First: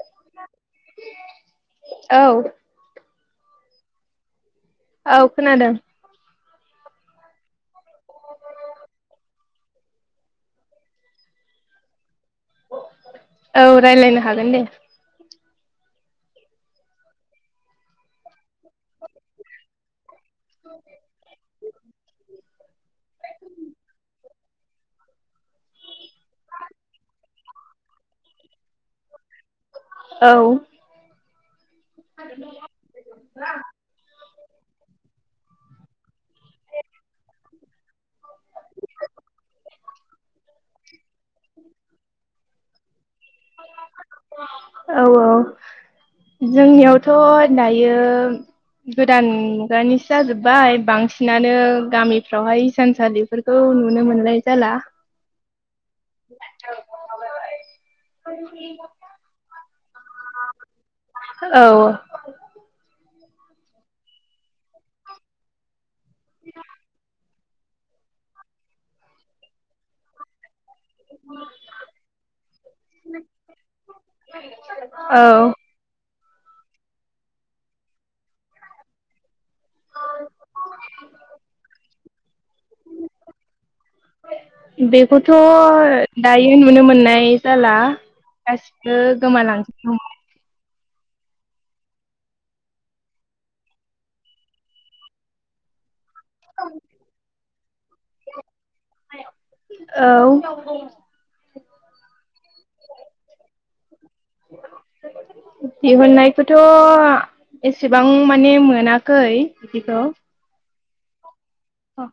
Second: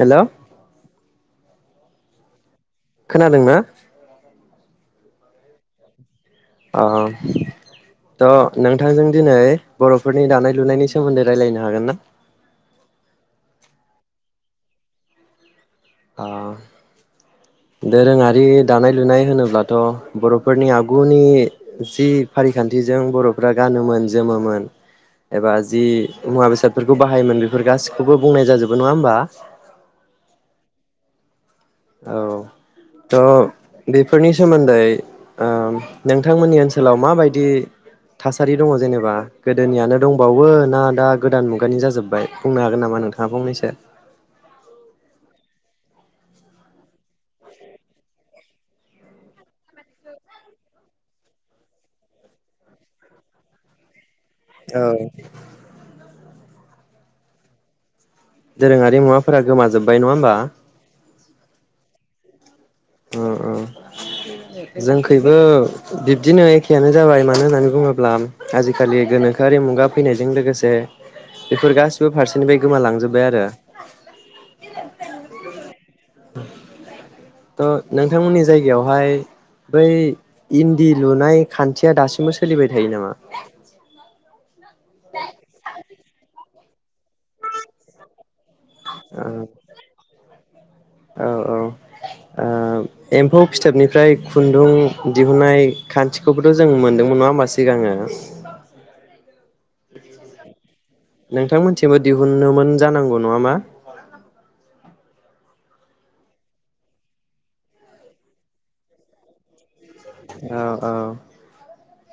हेल' औ खोनादों ना? औ खोनादों [unintelligible] थ' नोंथांजों दिनै बर'फोरनि दानाय लुनायनि सोमोन्दै रायलायनो हागोन ना? औ रायलायनो हागोन दे‌। अ दोरोङारि दानाय लुनाय होनोब्ला थ' बर'फोरनि आगुनि जि फारिखान्थिजों बर'फोरा गानोमोन जोमोमोन एबा जि मुवा बेसादफोरखौ बाहायोमोन बेफोर गासिखौबो बुंनाय जाजोबो नङा होमबा? औ औ थ' बेफोरनि सोमोन्दै ओ नोंथांमोननि ओनसोलाव माबायदि थासारि दङ जेनेबा गोदोनियानो दंबावो ना दा गोदान मुगानि जाजोबबाय बुंनो हागोन नामा नोंथां? औ औ जोंनियावथ' दायो गोदान मुगानिसो जाजोब्बाय बांसिनानो गामिफ्रावहाय हिसानसालिफोरखौ नुनो मोन औ [inaudible] दोरोङारि मुवाफोरा गोमाजोब जाबाय नङा होमबा? औ उम उम जोंखैबो बिब्दनो एखयानो जाबाय। मानो होननानै बुङोब्ला आजिखालि गोनोखोआरि मुगा फैनायजों लोगोसे बेफोर गासिबो फारसेनिफ्राय गोमालांजोब्बाय आरो। औ [unintelligible] थ' नोंथांमोननि जायगायावहाय बै इन्दि लुनाय खान्थिया दासिमबो सोलिबाय थायो नामा? बेखौथ' दायो बे नुनो मोननाय जाला। गासिबो गोमालांजोबनो [unintelligible] औ औ एम्फौ फिथोबनिफ्राय खुन्दुं दिहुननाय खान्थिखौबोथ' जों मोनदों नङा होमबा सिगांङो औ। उननोमोन जानांगौ नङामा? दिहुननायखौथ' एसेबां माने मोनाखै। बिखौ। औ औ।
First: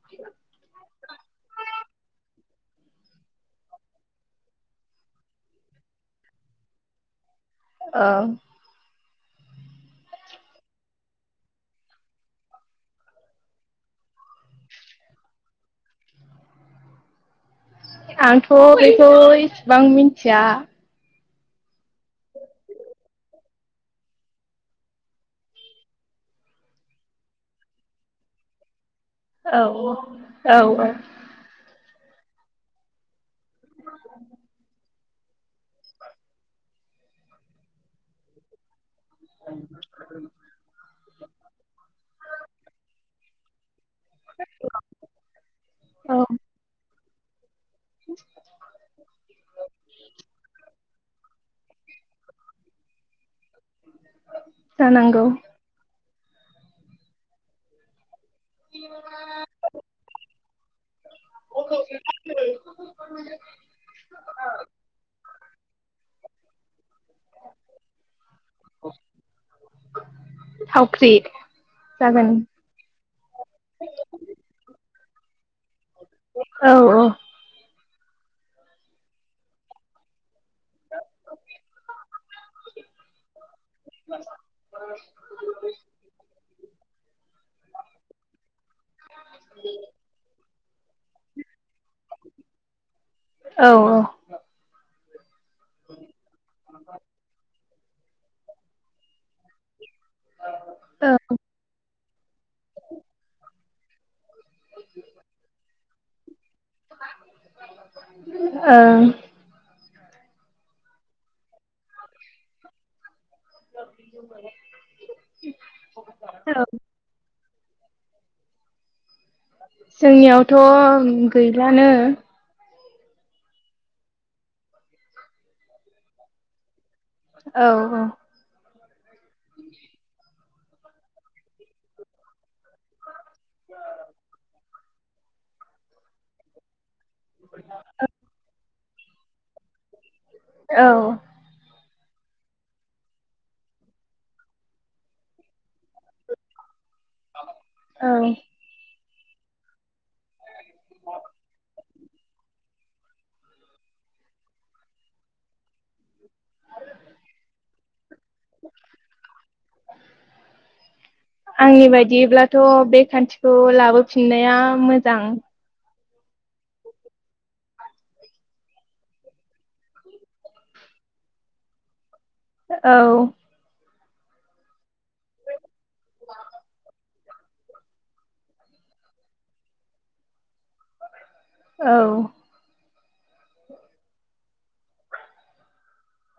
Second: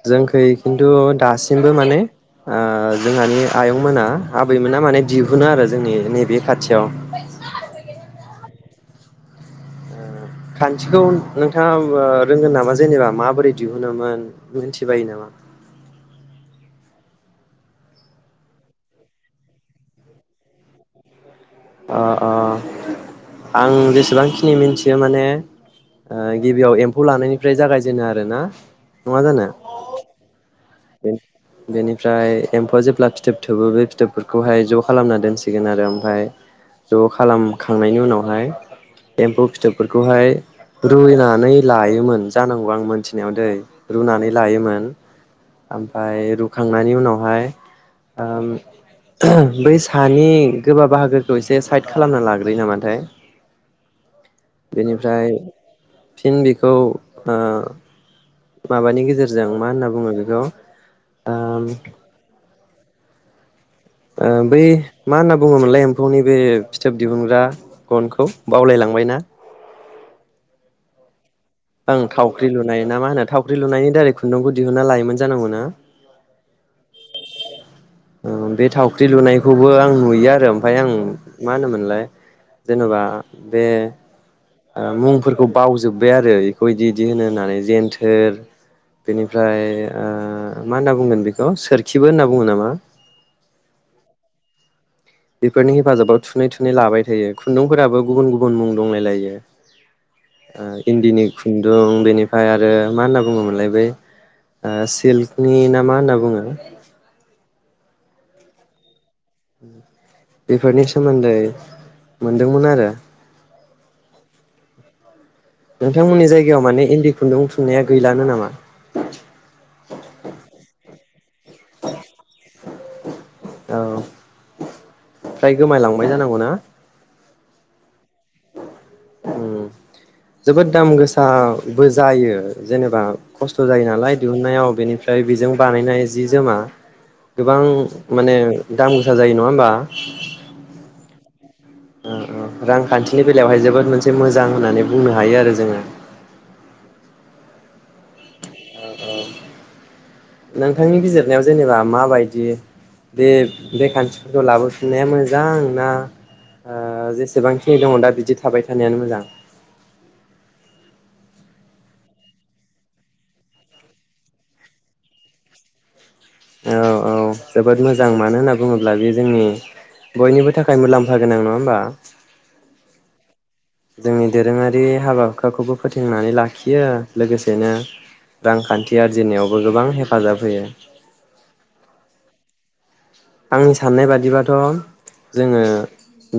जोंखो इखिनि खिन्थु दासिमबो माने ओ जोंहानि आयंमोना आबैमोना माने दिहुनो आरो जोंनि नैबे खाथियाव। ओ। खान्थिखौ नोंथाङा ओ रोंगोन नामा जेनेबा माबोरै दिहुनोमोन मिन्थिबायो नामा? आंथ' बेखौ इसिबां मिन्थिया। अ अ आं जेसेबांखिनि मिन्थियो माने गिबियाव एम्फौ लानायनिफ्राय जागायजेनो आरोना। औ। औ बे बेनि ओमफ्राय एम्फौआ जेब्ला फिथोब थोबो बे फिथोबफोरखौहाय ज खालामना दोनसिगोन आरो ओमफ्राय ज' खालामखांनायनि उनावहाय एम्फौ फिथोबफोरखौहाय रुनानै लायोमोन जानांगौ आं मोनसे नायाव दै रुनानै लायोमोन। औ ओमफ्राय रुखांनानै बेनि उनावहाय ओम बै सानि गोबा बाहागो खौ एसे साइद खालामना लाग्रोयो नामाथाय। जानांगौ बेनिफ्राय फिन बेखौ ओ माबानि गेजेरजों मा होनना बुङो बेखौ ओम [inaudible] फौनि बे फिथोब दिहुनग्रा गनखौ बावलायलांबायना। थावख्रि ओं जागोन थावख्रि लुनाय ना मा होनो थावख्रि लुनायनि दारै खुन्दुंखौ दिहुनना लायोमोन। जानांगौना? औ औ। ओ बे थावख्रि लुनायखौबो आं नुयो आरो। ओमफ्राय आं मा होनोमोनलाय जेनबा बे ओ मुंफोरखौ बावजोब्बाय आरो। बेखौ इदि इदि होनो होननानै जेन्थोर बेनिफ्राय ओ मा होन्ना बुंगोन बेखौ सोरखिबो होनना बुङो नामा? औ औ। बेफोरनि हेफाजाबाव थुनै थुनै लाबाय थायो खुन्दुं फोराबो गुबुन गुबुन मुं दंलायलायो। ओ इन्दिनि खुन्दुं बेनि फाय आरो मा होनना बुङोमोनलाय बे ओ सिल्कनि नाम मा होनना बुङो? ओं। बेफोरनि सोमोन्दै मोनदोंमोन आरो। नोंथांमोननि जायगायाव औ माने इन्दि खुन्दुं थु नाया गैलानो नामा? जोंनियावथ' गैलानो औ फ्राय गोमाय लांबाय जानांगौ ना? औ औ। उम जोबोद दाम गोसाबो जायो जेनेबा खस्थ' जायो नालाय दिहुनायाव बेनिफ्राय बेजों बानायनाय जि जोमा गोबां माने दाम गोसा जायो नङा होमबा? औ ओ ओ रांखान्थिनि बेलायावहाय जोबोद मोनसे मोजां होननानै बुंनो हायो आरो जोङो। औ नोंथांनि बिजिरनायाव जेनेबा माबायदि बे बे खान्थिफोरखौ लाबोफिननाया मोजां ना ओ जेसेबांखिनि दङ दा बि दि थाबाय थानायानो मोजां? आंनि बायदिब्लाथ' बे खान्थिखौ लाबोफिननाया मोजां। औ औ जोबोद मोजां मानो होनना बुङोब्ला बे जोंनि बयनिबो थाखाय मुलाम्फा गोनां नङा होमबा? औ जोंनि दोरोङारि हाबा हुखाखौबो फोथेंनानै लाखियो। लोगोसेनो रांखान्थि आरजिनायावबो गोबां हेफाजाब होयो। औ आंनि साननाय बादिबाथ' जोङो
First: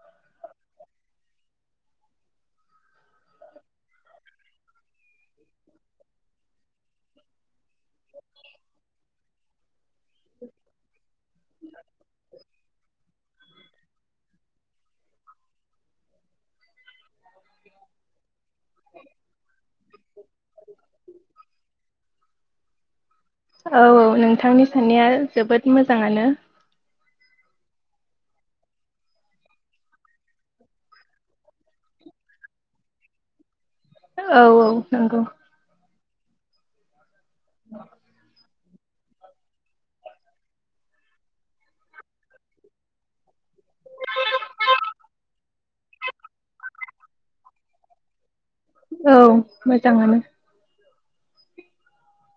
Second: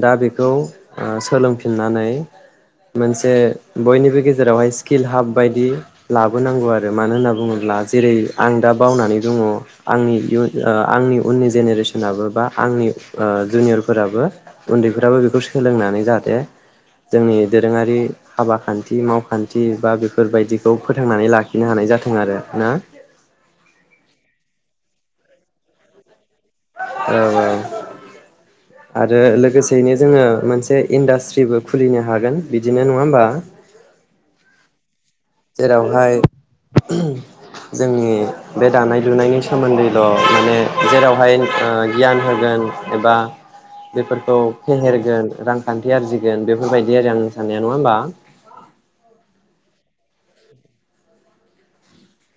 दा बेखौ ओ सोलोंफिननानै मोनसे बयनिबो गेजेरावहाय स्किल हाब बायदि लाबोनांगौ आरो मानो होनना बुङोब्ला जेरै आं दा बावनानै दङ आंनि इयुन ओ आंनि उननि ज जेनेरेसनाबो बा आंनि जुनियरफोराबो उन्दैफोराबो बेखौ सोलोंनानै जाहाथे जोंनि दोरोङारि हाबा खान्थि मावखान्थि बागो बेफोरबायदिखौ फोथांनानै लाखिनो हानाय जाथों आरो ना औ नोंथांनि सान्नाया जोबोद मोजाङानो। औ औ आरो लोगोसेयैनो जोङो मोनसे इन्डास्ट्रिबो खुलिनो हागोन बिदिनो नङा होमबा। औ औ नंगौ जेरावहाय जोंनि बे दानाय लुनायनि सोमोन्दैल' माने जेरावहाय ओ गियान होगोन एबा बेफोरखौ फेहेरगोन रांखान्थि आरजिगोन बेफोरबायदि आरो आं साननाया नङा होमबा। औ मोजाङानो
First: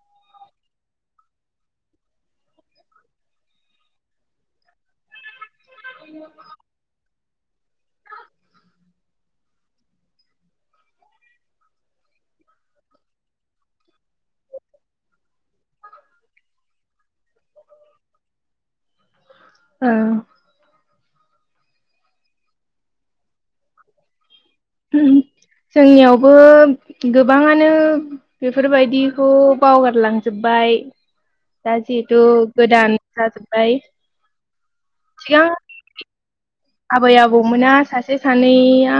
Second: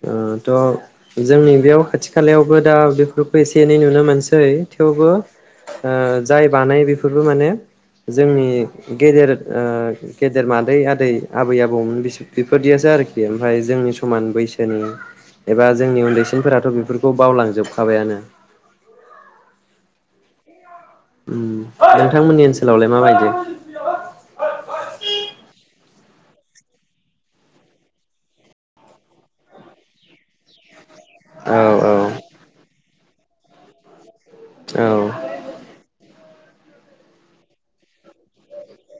ओ थ' जोंनि बेयाव खाथि खालायावबो दा बेफोरखौ एसे एनै नुनो मोनसै थेवबो ओ जाय बानायो बेफोर बो माने जोंनि गेदेर ओ गेदेर मादै आदै आबै आबौमोन बेफोरदियासो आरोखि ओमफाय जोंनि समान बैसो बे खौ बावलांजोबखाबायानो औ ओम नोंथांमोननि ओनसोलावलाय माबायदि जोंनियावबो गोबाङानो बेफोरबायदिखौ बावगारलांजोब्बाय औ दा औ जिहेतु गोदान जाजोबाय औ आबै आबौमोना सासे सानैया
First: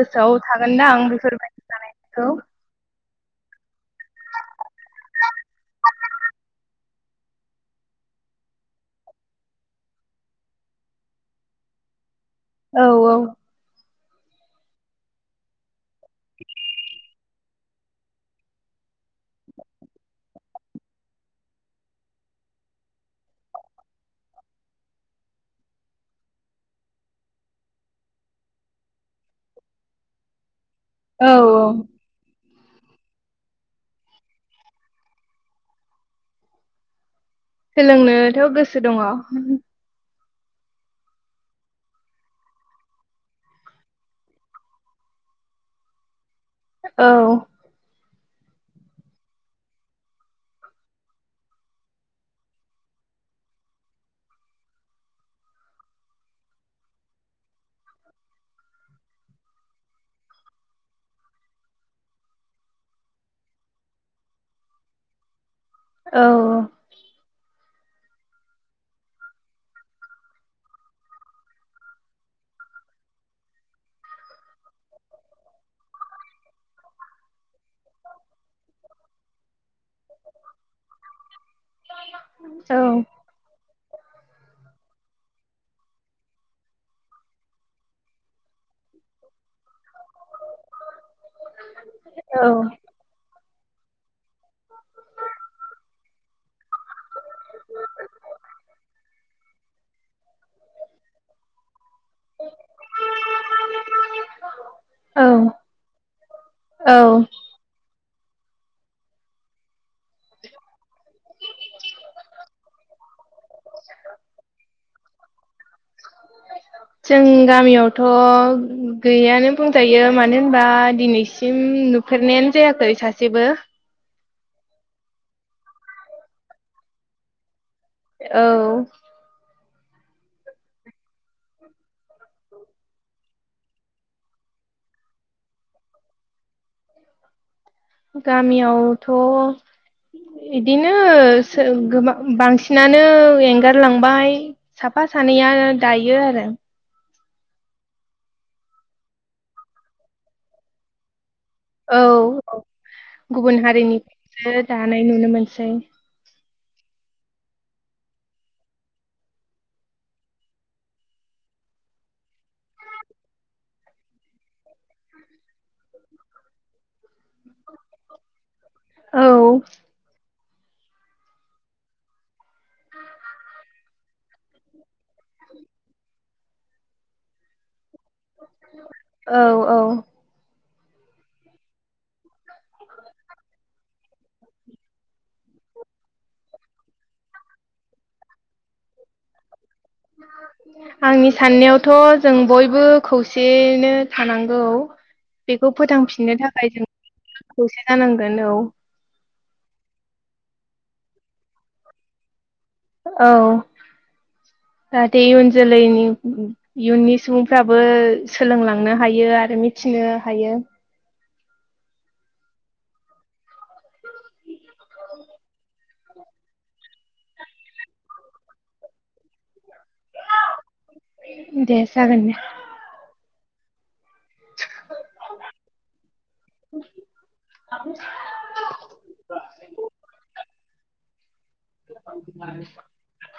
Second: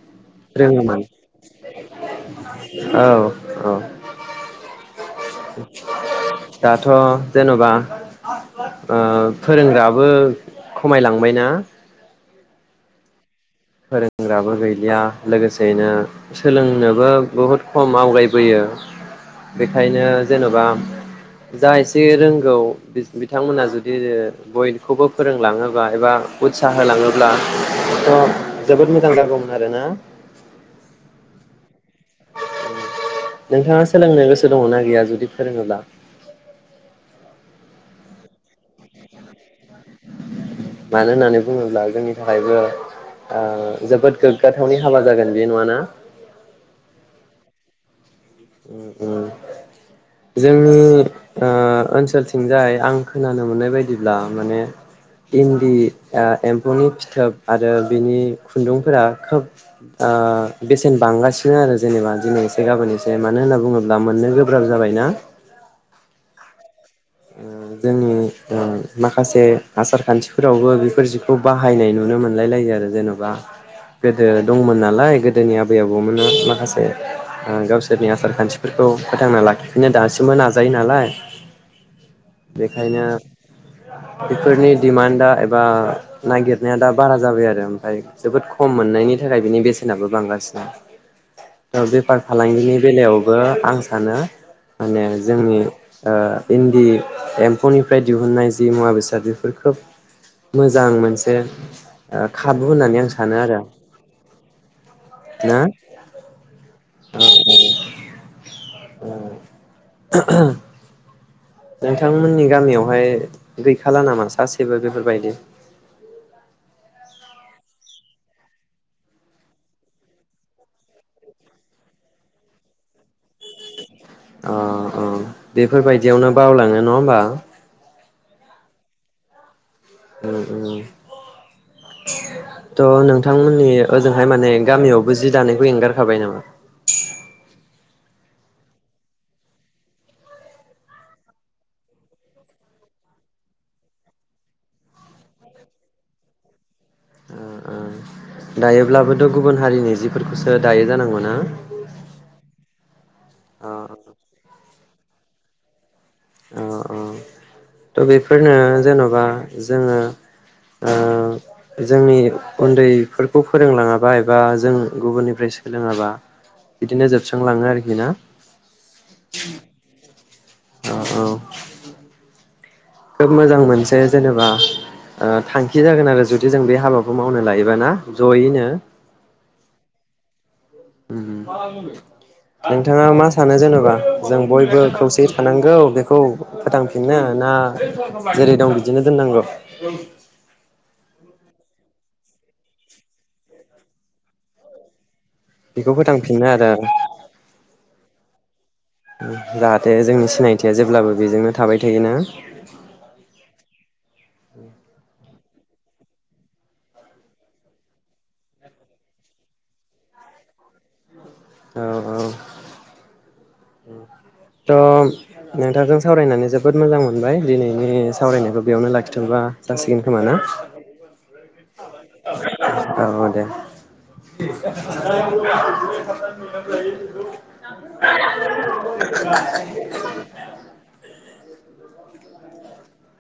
गोसोआव थागोनदां रोङोमोन बेफोरबायदि जानायफोरखौ औ औ दाथ' जेन'बा ओ फोरोंग्राबो खमायलांबायना। औ औ फोरोंग्राबो गैलिया लोगोसेनो सोलोंनोबो बहुद खम आवगायबोयो बेखायनो जेन'बा जा एसे रोंगौ बिथांमोना जुदि बयखौबो फोरोंलाङोब्ला एबा उत्साह होलाङोब्ला थ' जोबोद मोजां जागौमोन आरो ना। औ औ नोंथाङा सोलोंनो गोसो दङना गैया जुदि फोरोङोब्ला सोलोंनोथ' गोसो दङ' मानो होनानै बुङोब्ला जोंनि थाखायबो ओ जोबोद गोग्गाथावनि हाबा जागोन बि नङाना औ उम उम जोंनि ओ ओन्सोलथिंजाय आं खोनानो मोननाय बायदिब्ला माने इन्दि एम्फौनि फिथोब आरो बिनि खुन्दुंफोरा खोब ओ बेसेन बांगासिनो आरो जेनेबा दिनै एसे गाबोन एसे मानो होनना बुङोब्ला मोननो गोब्राब जाबायना औ उम जोंनि ओ माखासे आसार खान्थिफोरावबो बेफोर जिखौ बाहायनाय नुनो मोनलाय लायो आरो जेन'बा गोदो दंमोन नालाय गोदोनि आबै आबौमोना माखासे ओ गावसोरनि आसार खान्थिफोरखौ फोथांना लाखिफिनो दासिमबो नाजायो नालाय बेखायनो बेफोरनि डिमान्डा एबा नागिरनाया दा बारा जाबाय आरो ओमफ्राय जोबोद खम मोननायनि थाखाय बिनि बेसे नाबो बांगासिनो बेफार औ फालांगिनि बेलायावबो आं सानो माने जोंनि ओ इन्दि एम्फौनिफ्राय दिहुननाय जि मुवा बेसाद बेफोर खोब मोजां मोनसे खाबु होननानै आं सानो आरो औ ना औ नोंथांमोननि गामियावहाय गैखाला नामा सासेबो बेफोरबायदि? जों गामियावथ' गैयानो बुंजायो मानो होनबा दिनैसिम नुफेरनायानो जायाखै सासेबो अ अ बेफोरबायदियावनो बावलाङो नङा होमबा औ थ' नोंथांमोननि ओजोंहाय माने गामियावबो जि दानायखौ एंगारखाबाय नामा? गामियावथ' बिदिनो गो बांसिनानो एंगारलांबाय साफा सानैया दायो आरो उम उम दायोब्लाबोथ' गुबुन हारिनि जिफोरखौसो दायो जानांगौ ना औ गुबुन अ हारिनिखौसो दा नाय नुनो मोनसै अ औ थ' बेफोरनो जेन'बा जोङो ओ जोंनि उन्दैफोरखौ फोरोंलाङाबा एबा जों गुबुननिफ्राय सोलोङाबा बिदिनो जोब स्रांलाङो आरोखि ना औ औ औ खोब मोजां मोनसे जेनेबा ओ थांखि जागोन आरो जु दि जों बे हाबाखौ मावनो लायोब ना। जयैनो औ औ नोंथाङा मा सानो जेनेबा जों बयबो खौसेयै थानांगौ बेखौ फोथांफिनो ना जेरै दं बिदिनो दोननांगौ उम आंनि साननायावथ' जों बयबो खौसेयनो थानांगौ। बेखौ फोथांफिननो थाखाय जों खौसे जानांगौ। औ जाहाथे जोंनि सिनायथिया जेब्लाबो बेजोंनो थाबाय थायोना। औ जाहाथे इयुन जोलैनि इयुननि सुबुंफ्राबो सोलोंलांनो हायो आरो मिथिनो हायो। औ औ उम थ' नोंथांजों सावरायनानै जोबोद मोजां मोनबाय दिनैनि सावरायनायखौ बेयावनो लाखिथ'बा जासिगोन खोमा ना दे जागोन दे। औ दे [unintelligible] [inaudible] [unintelligible]